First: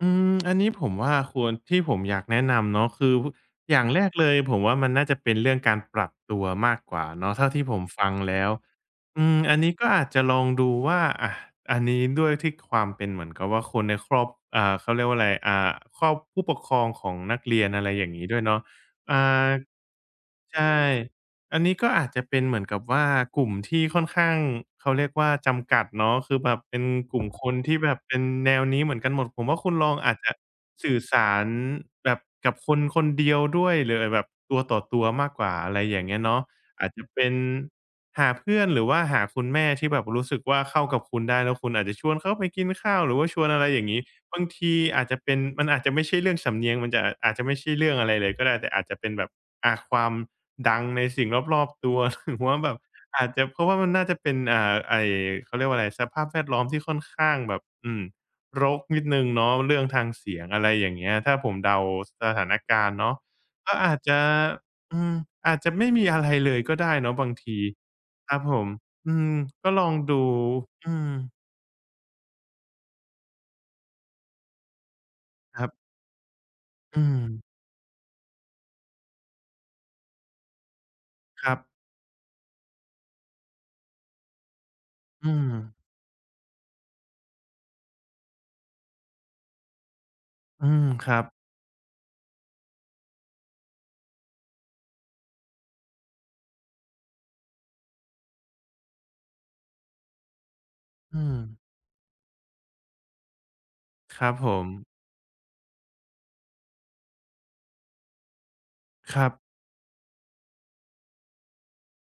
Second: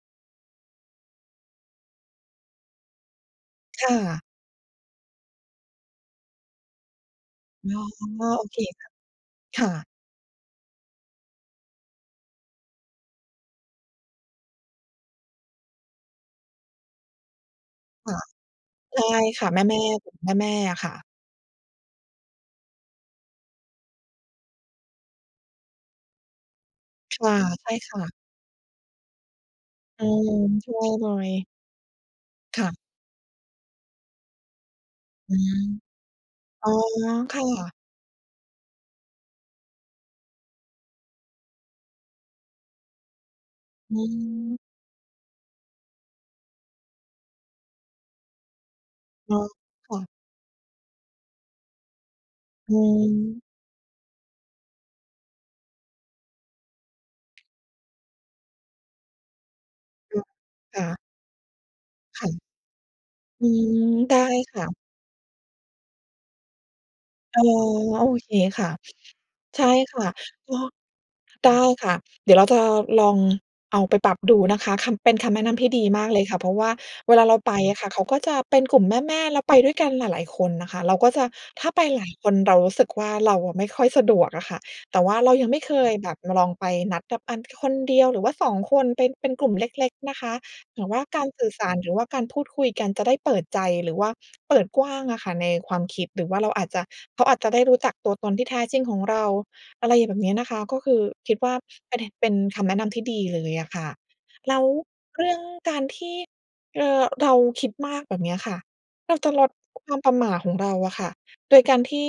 อืม อันนี้ผมว่าควร ที่ผมอยากแนะนำเนาะ คือ ฮ อย่าคง่แรกะ เลย ผมว่ามันน่าจะเป็นเรื่องการปรับตัวมากกว่าเนาะ เท่าที่อ๋ผอ มฟังแลโอ้ว เคค่ะ อืม อันคน่ีะ ้ก็อาจจะลองดูว่า อา อันนี้ ด้วยที่ความเป็นเหมือนกับว่าคนในครอบ อ่า เขาเรียกว่าไร อ่า ครอบ ผู้ปกครองของนักเรียน อะไรอย่คาง่งะ ี้ด้วยเนาะ ใช่อ่า ค่ะ แม่ ๆ กลุ่มแม่ ใชๆ ่ อะค่ะ อันนี้ก็อาจจะเป็นเหมือนกับว่ากลุ่มที่ค่อนข้าง เขาเรียกว่าจำกัดเนาะ คือแบบเป็นกคลุ่ม่ะ คน ใชท่ี่แบคบ่ะ เป็นแนวนี้เหมือนกันหมด ผมว่าคุณลอง อือาจจะม ช่วสยื่อหน่สอาย รแบบ กับค่คะ นคนเดียวด้วย หรืออาจแบบตัวต่อตัวมาอกืกว่า ม อะไรอย่างเงี้ยเนาะ อ๋อ อาจจะเป็คน่ะ หาเพื่อนหรือว่าหาคุณแม่ที่แบบรู้สึกว่าเข้ากับคุณได้ แล้วคุณอาจจะชวนเขาไปกินข้าว หรือว่าชวนอะไรอย่างองี้ บางืม ทีอาจจะเป็น มันอาจจะไม่ใช่เรื่องสำเนียง มันจะ อ อาจจะไม่ใช่เรื่องอะไรเลยก็ได้ แต่อาจจะเป็นแบอบ ๋อ อา คค่วาะ มดังในสิ่งรอบ ๆ ตัว หรือว่าแบอืบ อาจจม ะเพราะว่า มันน่าจะเป็น เอ่อ ไอ้ เขาเรียกว่าไร สภาพแวดล้อมที่ค่อนข้างแบบ อืม รกนิดหนึ่งเนาะ เรื่องทางอืเสม ียง อะไรค่อย่างะ เงี้ย ถ้าผมเดาคส่ะ ถานการณ์เนาะ อืก็ม อาจจได้ะ ค่ะ อืม อาจจะไม่มีอะไรเลยก็ได้เนาะบางอ๋อ ที โอเคครับผค่ม ะ อืม ใช่ก็ลองค่ะ ดู ก็ อืม ได้ค่ะ เดี๋ยวเรา จะลองเอาไปปรับดูนะคะ คำ เป็นคำแนะนคำทรัี่บ ดีมากเลยค่ะ เพราะว่าอืเวลาเราม ไปอะค่ะ เขาก็จะเป็นกลุ่มแม่ ๆ แล้วไปด้วยกันหลาย ๆ คนนะคะ เราก็จะ ครัถบ ้าไปหลายคนเรารู้สึกว่าเราอะไม่ค่อยสะดวกอะค่ะ แต่ว่าอเืรายังไม่ม เคยแบบ เราลองไปนัดกับอัน คนเดียว หรือว่า 2 คน เป็น เป็นกลุ่มเล็ก ๆ นะคะ อืหรม ือว่าครักาบ รสื่อสาร หรือว่าการพูดคุยกันจะได้เปิดใจ หรือว่าเปิดกว้างอะค่ะในความคิด หรือว่าเราอาจจะ เขาอาจจะได้รู้จักตัวตนที่แท้จริงของเรา อะไรแบบเนี้ยนะคะ ก็คืออืคิดว่าม ประเด็น เป็นคำแนะนำที่ดีเลยอะค่ะ ครับผแล้วม เรื่องการที่ เอ่อ เราคิดมากแบบเนี้ยค่ะ เรคารจัะบ ลด ความประหม่าของเราอะค่ะ โดยการที่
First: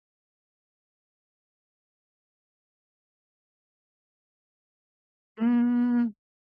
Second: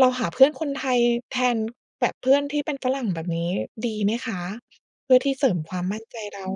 เราหาเพื่อนคนไทยแทน แบบเพื่อนที่เป็นฝรั่ง แบบนี้ดีไหมคะ? เพื่อที่อเืสริมความมั่นม ใจเรา